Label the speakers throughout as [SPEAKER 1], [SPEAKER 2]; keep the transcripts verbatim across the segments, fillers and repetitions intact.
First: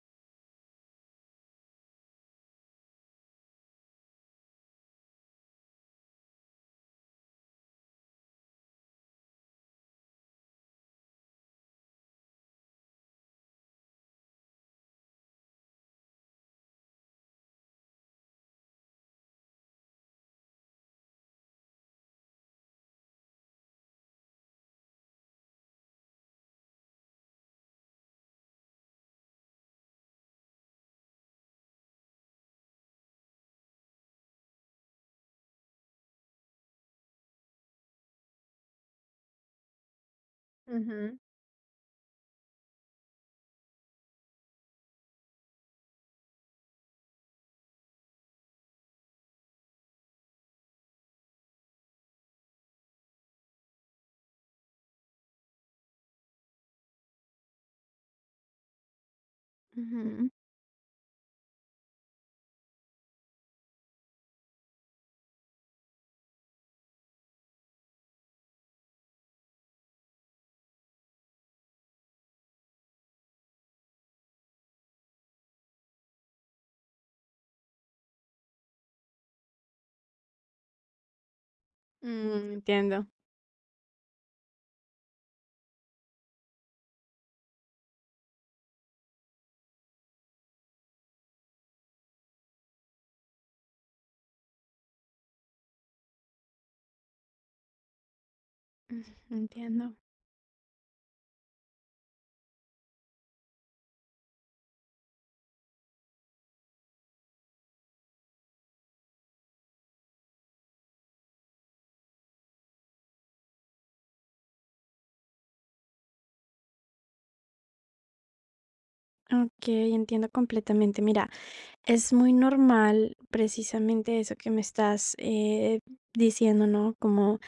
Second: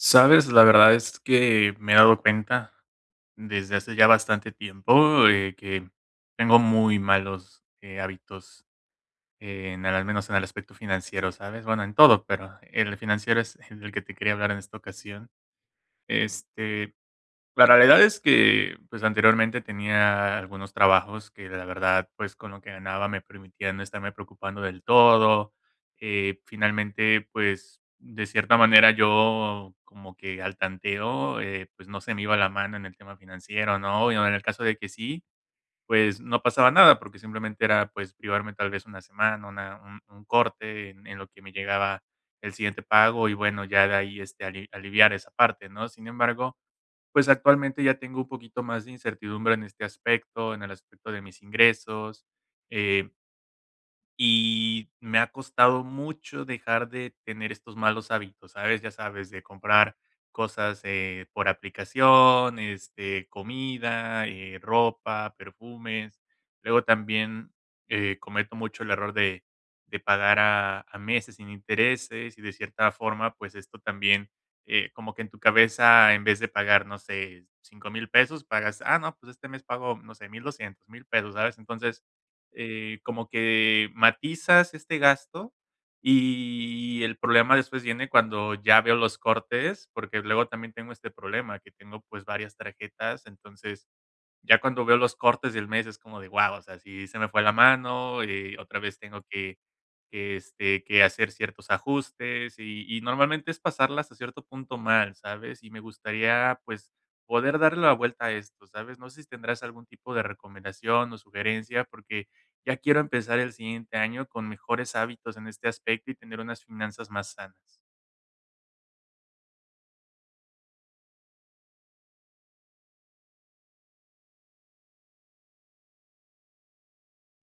[SPEAKER 1] Sabes, la verdad es que me he dado cuenta desde hace ya bastante tiempo eh, que tengo muy malos eh, hábitos, en el- al menos en el aspecto financiero, ¿sabes? Bueno, en todo, pero el financiero es el que te quería hablar en esta ocasión. Este, la realidad es que, pues, anteriormente tenía algunos trabajos que, la verdad, pues, con lo que ganaba me permitía no estarme preocupando del todo. Eh, finalmente, pues, de cierta manera, yo como que al tanteo, eh, pues, no se me iba la mano en el tema financiero, ¿no? Y en el caso de que sí, pues, no pasaba nada, porque simplemente era, pues, privarme tal vez una semana, una un un corte en en
[SPEAKER 2] Ujú.
[SPEAKER 1] lo que me llegaba el siguiente pago y, bueno, ya de ahí, este, ali aliviar esa parte, ¿no? Sin embargo, pues actualmente ya tengo un poquito más de incertidumbre en este aspecto, en el aspecto de mis ingresos. Eh, y me ha costado mucho dejar de tener estos malos hábitos, ¿sabes? Ya sabes, de comprar
[SPEAKER 2] Ujú.
[SPEAKER 1] cosas, eh, por aplicación, este, comida, eh, ropa, perfumes. Luego también, eh, cometo mucho el error de de pagar a a meses sin intereses, y de cierta forma, pues, esto también, eh, como que en tu cabeza, en vez de pagar, no sé, cinco mil pesos, pagas, ah, no, pues este mes pago, no sé, mil doscientos mil pesos, ¿sabes? Entonces
[SPEAKER 2] Mm,
[SPEAKER 1] eh,
[SPEAKER 2] entiendo.
[SPEAKER 1] como que matizas este gasto, y el problema después viene cuando ya veo los cortes, porque luego también tengo este problema, que tengo, pues, varias tarjetas, entonces, ya cuando veo los cortes del mes es como de, guau, o sea, si se me fue la mano, eh, otra vez
[SPEAKER 2] Mm,
[SPEAKER 1] tengo que
[SPEAKER 2] entiendo.
[SPEAKER 1] que, este, que hacer ciertos ajustes y y normalmente es pasarlas a cierto punto mal, ¿sabes? Y me gustaría, pues, poder darle la vuelta a esto, ¿sabes? No sé si tendrás algún tipo de recomendación o sugerencia, porque ya quiero empezar el siguiente año con mejores hábitos en este aspecto y tener unas finanzas más sanas.
[SPEAKER 2] Ok, entiendo completamente. Mira, es muy normal precisamente eso que me estás eh, diciendo, ¿no? Como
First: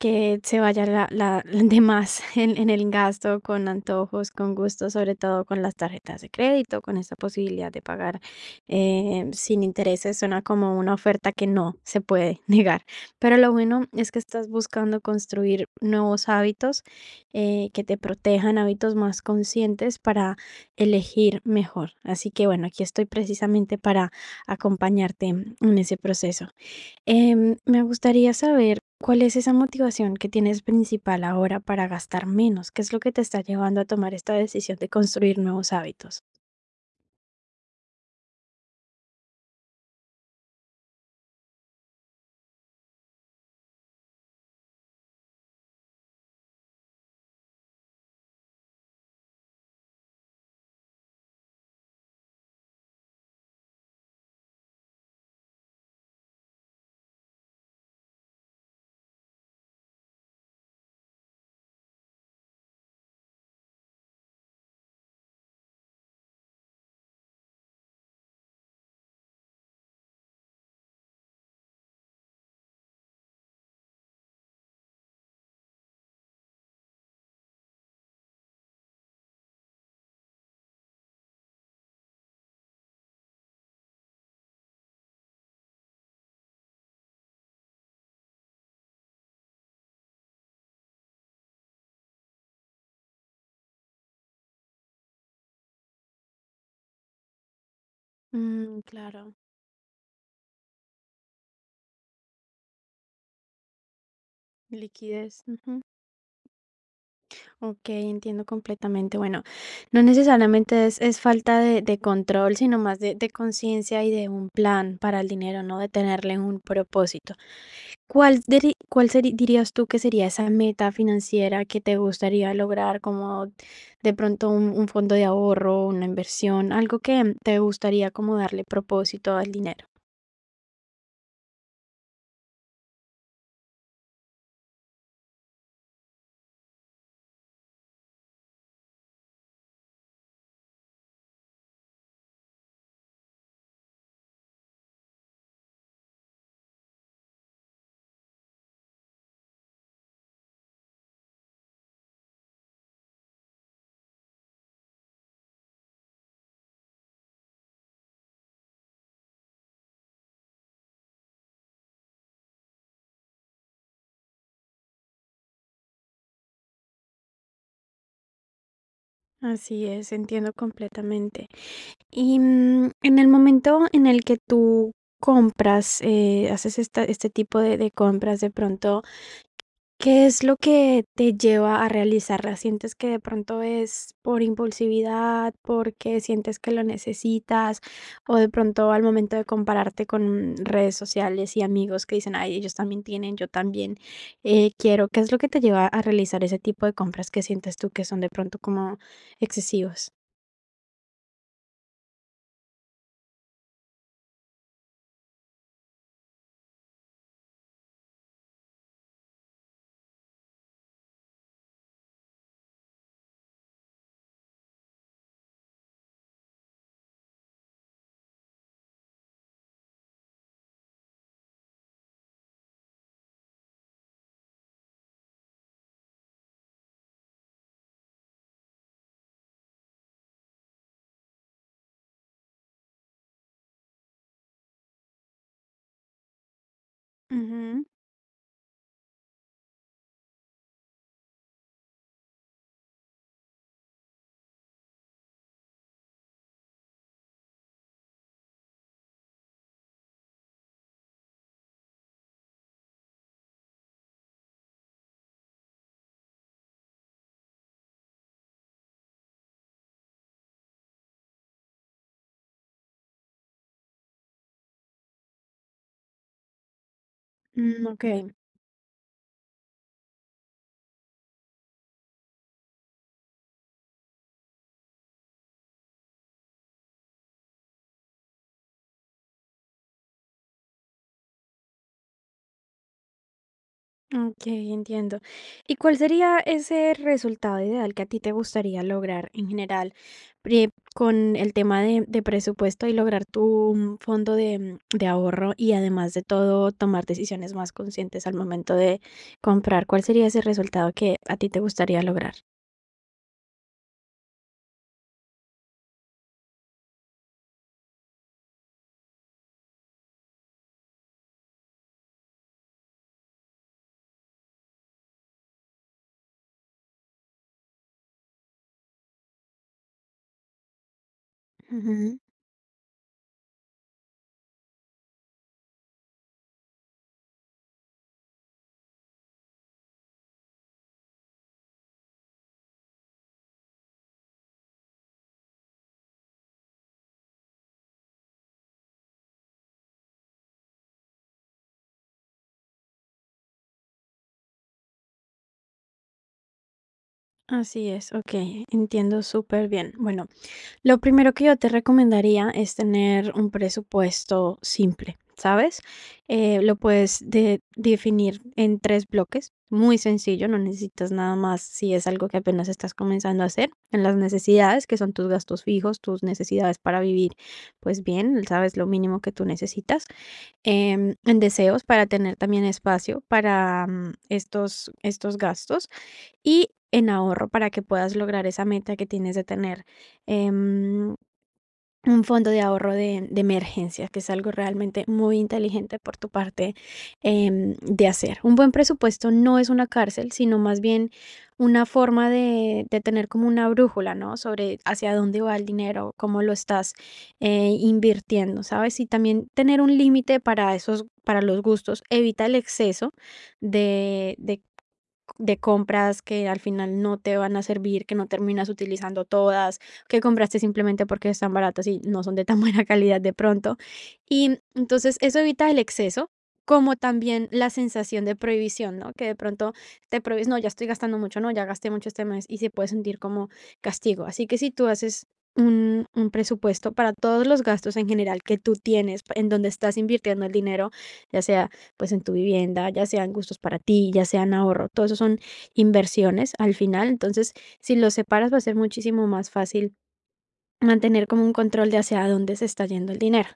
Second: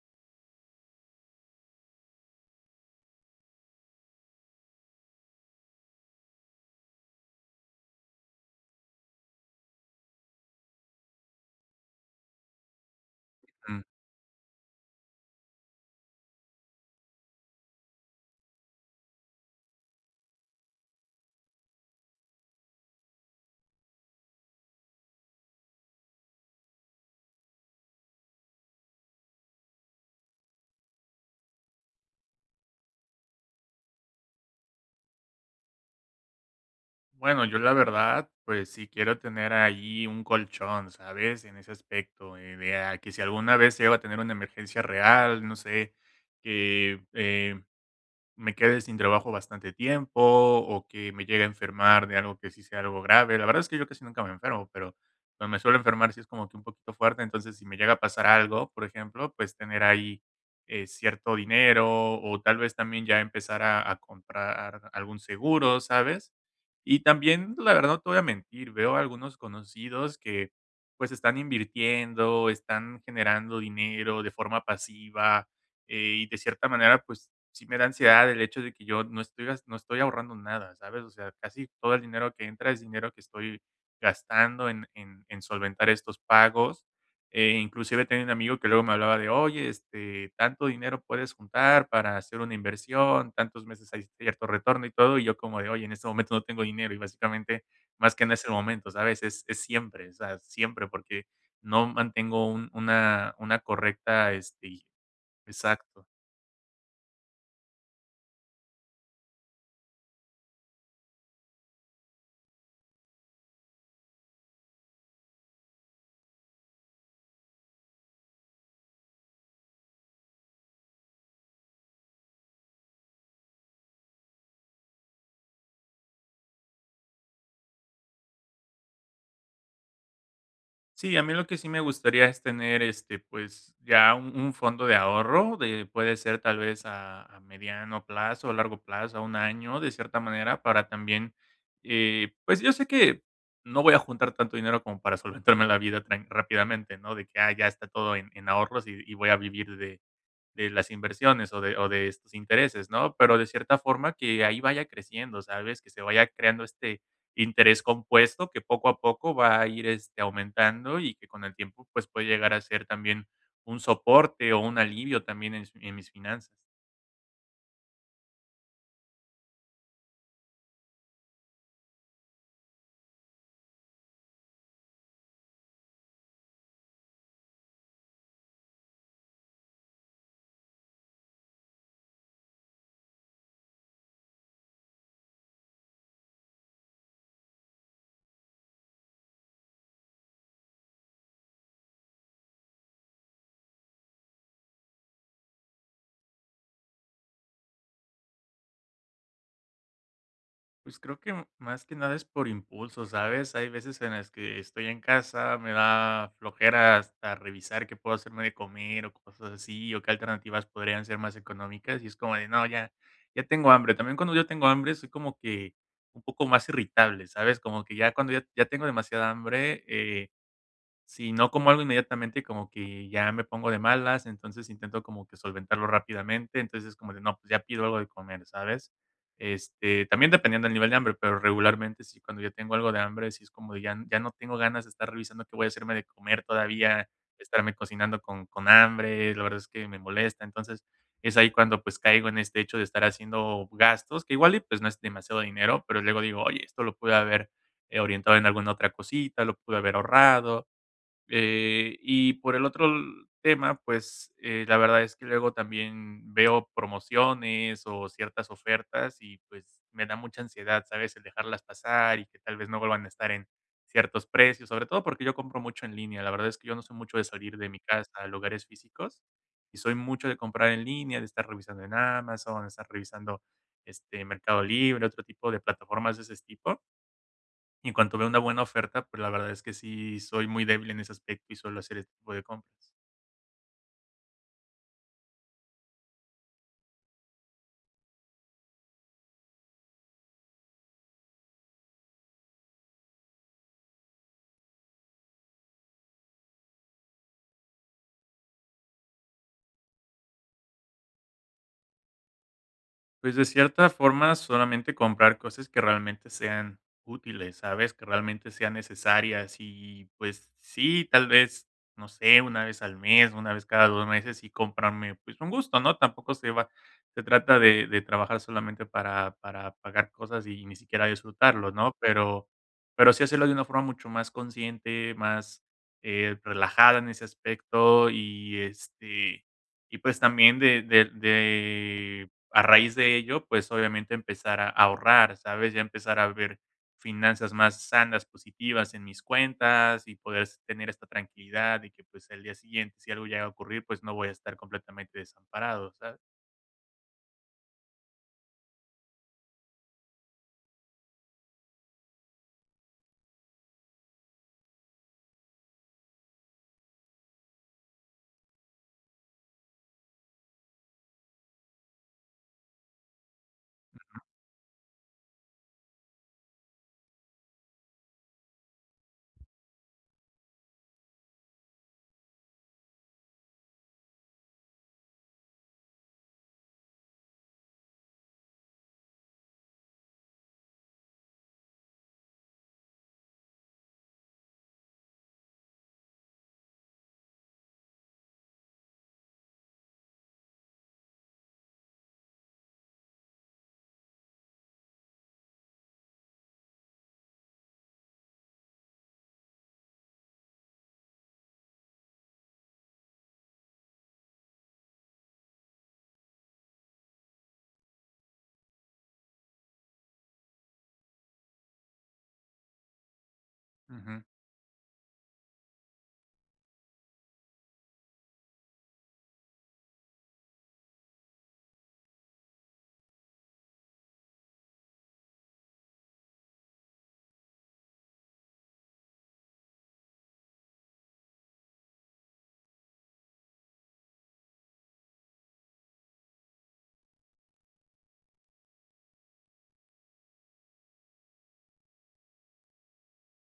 [SPEAKER 2] que se vaya la la la de más en en el gasto, con antojos, con gustos, sobre todo con las tarjetas de crédito, con esta posibilidad de pagar, eh, sin intereses, suena como una oferta que no se puede negar. Pero lo bueno es que estás buscando construir nuevos hábitos, eh, que te protejan, hábitos más conscientes para elegir mejor. Así que, bueno, aquí estoy precisamente para acompañarte en ese proceso. Em, me gustaría saber cuál es esa motivación que tienes principal ahora para gastar menos. ¿Qué es lo que te está llevando a tomar esta decisión de construir nuevos hábitos?
[SPEAKER 1] Bueno, yo la verdad, pues sí quiero tener ahí un colchón, ¿sabes? En ese aspecto, eh, de a que si alguna vez llego a tener una emergencia real, no sé, que eh, me quede sin trabajo bastante tiempo o que me llegue a enfermar de algo que sí sea algo grave. La verdad es que yo casi nunca me enfermo, pero cuando me suelo enfermar sí es como que un poquito fuerte. Entonces, si me llega a pasar algo, por ejemplo, pues tener ahí eh, cierto dinero o tal vez también ya empezar a, a comprar algún seguro, ¿sabes? Y también, la verdad, no te voy a mentir, veo algunos conocidos que pues están invirtiendo, están generando dinero de forma pasiva, eh, y de cierta manera pues sí me da ansiedad el hecho de que yo no estoy gas no estoy ahorrando nada, ¿sabes? O sea, casi todo el dinero que entra es dinero que estoy gastando en en en solventar estos pagos. Eh, inclusive tenía un amigo que luego me hablaba de: "Oye, este, tanto dinero puedes juntar para hacer una inversión, tantos meses hay cierto retorno y todo", y yo como de: "Oye, en este momento no tengo dinero", y básicamente, más que no es el
[SPEAKER 2] Mm,
[SPEAKER 1] momento, ¿sabes?
[SPEAKER 2] claro,
[SPEAKER 1] Es es siempre, o sea, siempre, porque no mantengo un una una correcta, este,
[SPEAKER 2] liquidez. Ujú.
[SPEAKER 1] exacto.
[SPEAKER 2] Ok, entiendo completamente. Bueno, no necesariamente es, es falta de, de control, sino más de, de conciencia y de un plan para el dinero, ¿no? De tenerle un propósito. ¿Cuál, diri- cuál seri- dirías tú que sería esa meta financiera que te gustaría lograr, como de pronto un, un fondo de ahorro, una inversión, algo que te gustaría como darle propósito al dinero?
[SPEAKER 1] Sí, a mí lo que sí me gustaría es tener, este, pues, ya un un fondo de ahorro, de puede ser tal vez a a mediano plazo, o largo plazo, a un año, de cierta manera, para también, eh, pues, yo sé que no voy a juntar tanto dinero como para solventarme la vida tran rápidamente, ¿no? De que, ah, ya está todo en en ahorros y y voy a vivir de de las inversiones o de o de estos intereses, ¿no? Pero de cierta forma que ahí vaya creciendo, ¿sabes? Que se vaya creando este interés compuesto que poco a poco va a ir, este, aumentando y que con el tiempo, pues, puede llegar a ser también un soporte o un alivio también en s en mis finanzas.
[SPEAKER 2] Así es, entiendo completamente. Y, mm, en el momento en el que tú compras, eh, haces esta este tipo de de compras de pronto, ¿qué es lo que te lleva a realizarlas? ¿Sientes que de pronto es por impulsividad, porque sientes que lo necesitas, o de pronto al momento de compararte con redes sociales y amigos que dicen: "Ay, ellos también tienen, yo también, eh, quiero"? ¿Qué es lo que te lleva a realizar ese tipo de compras que sientes tú que son de pronto como excesivos?
[SPEAKER 1] Pues, creo que m- más que nada es por impulso, ¿sabes? Hay veces en las que estoy en casa, me da flojera hasta revisar qué puedo hacerme de comer o cosas así, o qué alternativas podrían ser más económicas, y es como de: "No, ya ya tengo hambre". También cuando yo tengo hambre, soy como que un poco más irritable, ¿sabes? Como que ya cuando ya ya tengo demasiada hambre, eh. Si no como algo inmediatamente, como que ya me pongo de malas, entonces intento como que solventarlo rápidamente, entonces es como de, no, pues ya pido algo de comer, ¿sabes? Este, también dependiendo del nivel de hambre, pero regularmente si cuando ya tengo algo de hambre, si es como de ya, ya no tengo ganas de estar revisando qué voy a hacerme de comer todavía, estarme
[SPEAKER 2] Ujú,
[SPEAKER 1] cocinando con, con hambre, la verdad es que me molesta, entonces es ahí cuando pues caigo en este hecho de estar haciendo gastos, que igual y pues no es demasiado dinero, pero luego digo, oye, esto lo pude haber eh, orientado en alguna otra cosita, lo pude haber ahorrado, eh, y por el otro l tema, pues, eh, la verdad es que luego también veo promociones o ciertas ofertas y, pues, me da mucha ansiedad, ¿sabes? El dejarlas pasar y que tal vez no vuelvan a estar en ciertos precios, sobre todo porque yo compro mucho en línea. La verdad es que yo no soy mucho de salir de mi
[SPEAKER 2] mm,
[SPEAKER 1] casa a
[SPEAKER 2] okey.
[SPEAKER 1] lugares físicos y soy mucho de comprar en línea, de estar revisando en Amazon, de estar revisando, este, Mercado Libre, otro tipo de plataformas de ese tipo. Y en cuanto veo una buena oferta, pues, la verdad es que sí soy muy débil en ese aspecto y suelo hacer este tipo de compras.
[SPEAKER 2] Ok, entiendo. ¿Y cuál sería ese resultado ideal que a ti te gustaría lograr en general pri- con el tema de, de presupuesto y lograr tu mm, fondo de, mm, de ahorro y además de todo tomar decisiones más conscientes al momento de comprar? ¿Cuál sería ese resultado que a ti te gustaría lograr?
[SPEAKER 1] Pues, de cierta forma, solamente comprar cosas que realmente sean útiles, ¿sabes? Que realmente sean necesarias y, pues, sí, tal vez, no sé, una vez al mes, una vez cada dos meses y comprarme, pues, un gusto, ¿no? Tampoco se va Se trata de de trabajar solamente para para pagar cosas y ni siquiera disfrutarlo, ¿no?
[SPEAKER 2] Ujú.
[SPEAKER 1] Pero pero sí hacerlo de una forma mucho más consciente, más, eh, relajada en ese aspecto y, este, y pues, también de de de a raíz de ello, pues, obviamente empezar a ahorrar, ¿sabes? Ya empezar a ver finanzas más sanas, positivas en mis cuentas y poder s tener esta tranquilidad y que, pues, el día siguiente, si algo llega a ocurrir, pues, no voy a estar completamente desamparado, ¿sabes?
[SPEAKER 2] Así es, ok, entiendo súper bien. Bueno, lo primero que yo te recomendaría es tener un presupuesto simple, ¿sabes? Eh, lo puedes de- definir en tres bloques, muy sencillo, no necesitas nada más si es algo que apenas estás comenzando a hacer, en las necesidades, que son tus gastos fijos, tus necesidades para vivir, pues bien, sabes lo mínimo que tú necesitas, em, en deseos para tener también espacio para mm, estos, estos gastos y en ahorro para que puedas lograr esa meta que tienes de tener. em, un fondo de ahorro de de emergencias, que es algo realmente muy inteligente por tu parte, em, de hacer. Un buen presupuesto no es una cárcel, sino más bien una forma de de tener como una brújula, ¿no? Sobre hacia dónde va el dinero, cómo lo estás, eh, invirtiendo, ¿sabes? Y también tener un límite para esos para los gustos, evita el exceso de de de compras que al final no te van a servir, que no terminas utilizando todas, que compraste simplemente porque están baratas y no son de tan buena calidad de pronto.
[SPEAKER 1] Ujú,
[SPEAKER 2] Y entonces eso evita el exceso, como también la sensación de prohibición, ¿no? Que de pronto te prohíbes, no, ya estoy gastando mucho, no, ya gasté mucho este mes y se puede sentir como castigo. Así que si tú haces un, un presupuesto para todos los gastos en general que tú tienes, en donde estás invirtiendo el dinero, ya sea pues en tu vivienda, ya sean gustos para ti, ya sean ahorro, todo eso son inversiones al final. Entonces, si los separas va a ser muchísimo más fácil mantener como un control de hacia dónde se está yendo el dinero.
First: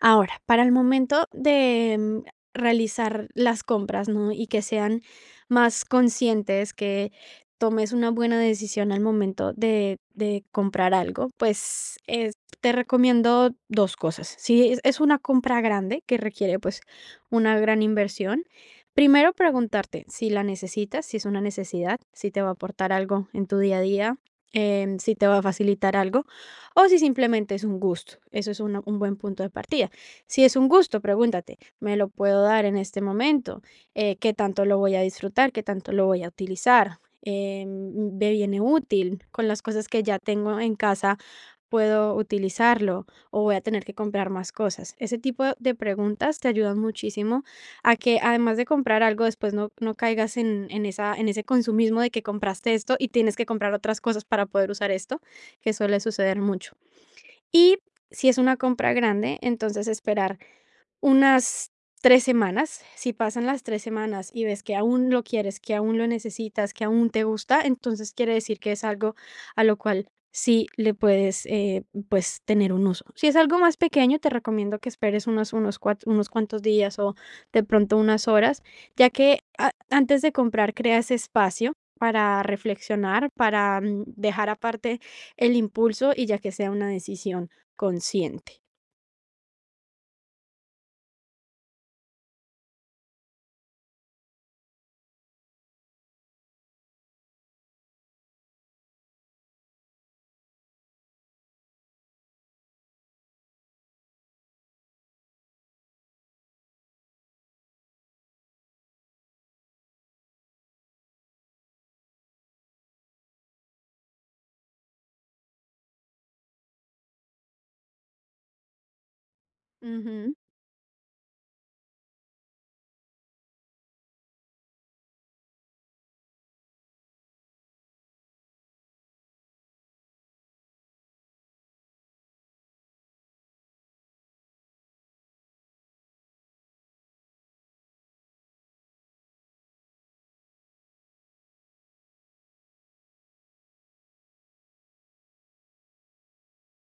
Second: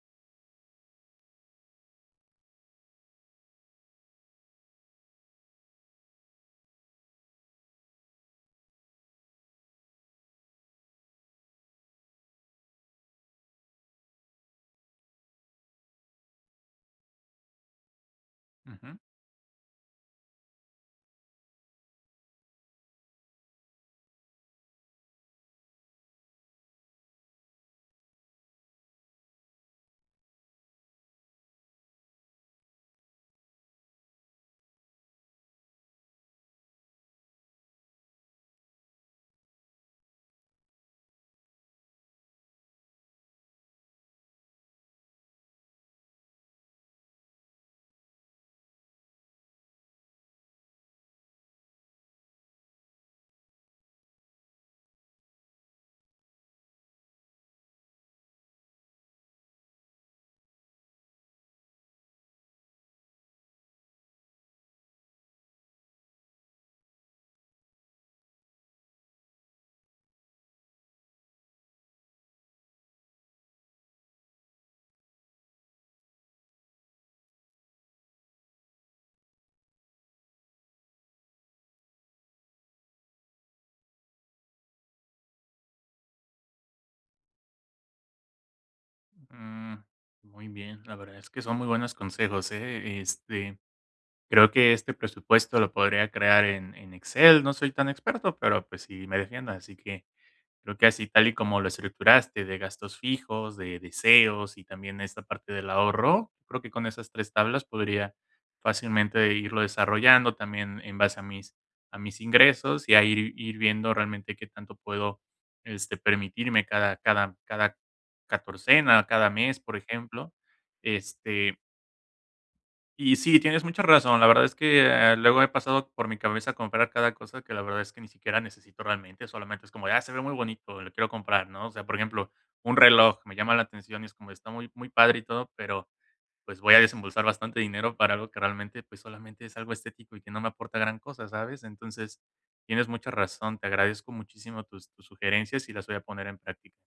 [SPEAKER 2] Ahora, para el momento de, mm, realizar las compras, ¿no? Y que sean más conscientes, que tomes una buena decisión al momento de de comprar algo, pues, eh, te recomiendo dos cosas. Si es es una compra grande que requiere, pues, una gran inversión,
[SPEAKER 1] ujú.
[SPEAKER 2] primero preguntarte si la necesitas, si es una necesidad, si te va a aportar algo en tu día a día, em, si te va a facilitar algo. O si simplemente es un gusto, eso es una- un buen punto de partida. Si es un gusto, pregúntate, ¿me lo puedo dar en este momento? Eh, ¿qué tanto lo voy a disfrutar? ¿Qué tanto lo voy a utilizar? Eh, mm, ¿me viene útil? Con las cosas que ya tengo en casa, ¿puedo utilizarlo? ¿O voy a tener que comprar más cosas? Ese tipo de preguntas te ayudan muchísimo a que además de comprar algo, después no, no caigas en, en, esa, en ese consumismo de que compraste esto y tienes que comprar otras cosas para poder usar esto que suele suceder mucho. Y si es una compra grande, entonces esperar unas tres semanas. Si pasan las tres semanas y ves que aún lo quieres, que aún lo necesitas, que aún te gusta, entonces quiere decir que es algo a lo cual sí le puedes, eh, pues, tener un uso. Si es algo más pequeño, te recomiendo que esperes unos unos cuat unos cuantos días o de pronto unas horas, ya que a antes de comprar creas espacio para reflexionar, para, mm, dejar aparte el impulso y ya que sea una decisión consciente.
[SPEAKER 1] Mm, muy bien, la verdad es que son muy buenos consejos, ¿eh? Este, creo que este presupuesto lo podría crear en en Excel, no soy tan experto, pero, pues, sí me defiendo, así que creo que así tal y como lo estructuraste, de gastos fijos, de deseos y también esta parte del ahorro, creo que con esas tres tablas podría fácilmente irlo desarrollando también en base a mis a mis ingresos y a ir ir viendo realmente qué tanto puedo, este, permitirme cada cada cada catorcena, cada mes, por ejemplo.
[SPEAKER 2] Ujú.
[SPEAKER 1] Este, y sí, tienes mucha razón. La verdad es que, eh, luego he pasado por mi cabeza comprar cada cosa que la verdad es que ni siquiera necesito realmente, solamente es como "Ah, se ve muy bonito, lo quiero comprar", ¿no? O sea, por ejemplo, un reloj me llama la atención y es como está muy muy padre y todo, pero, pues, voy a desembolsar bastante dinero para algo que realmente, pues, solamente es algo estético y que no me aporta gran cosa, ¿sabes? Entonces, tienes mucha razón. Te agradezco muchísimo tus tus sugerencias y las voy a poner en práctica.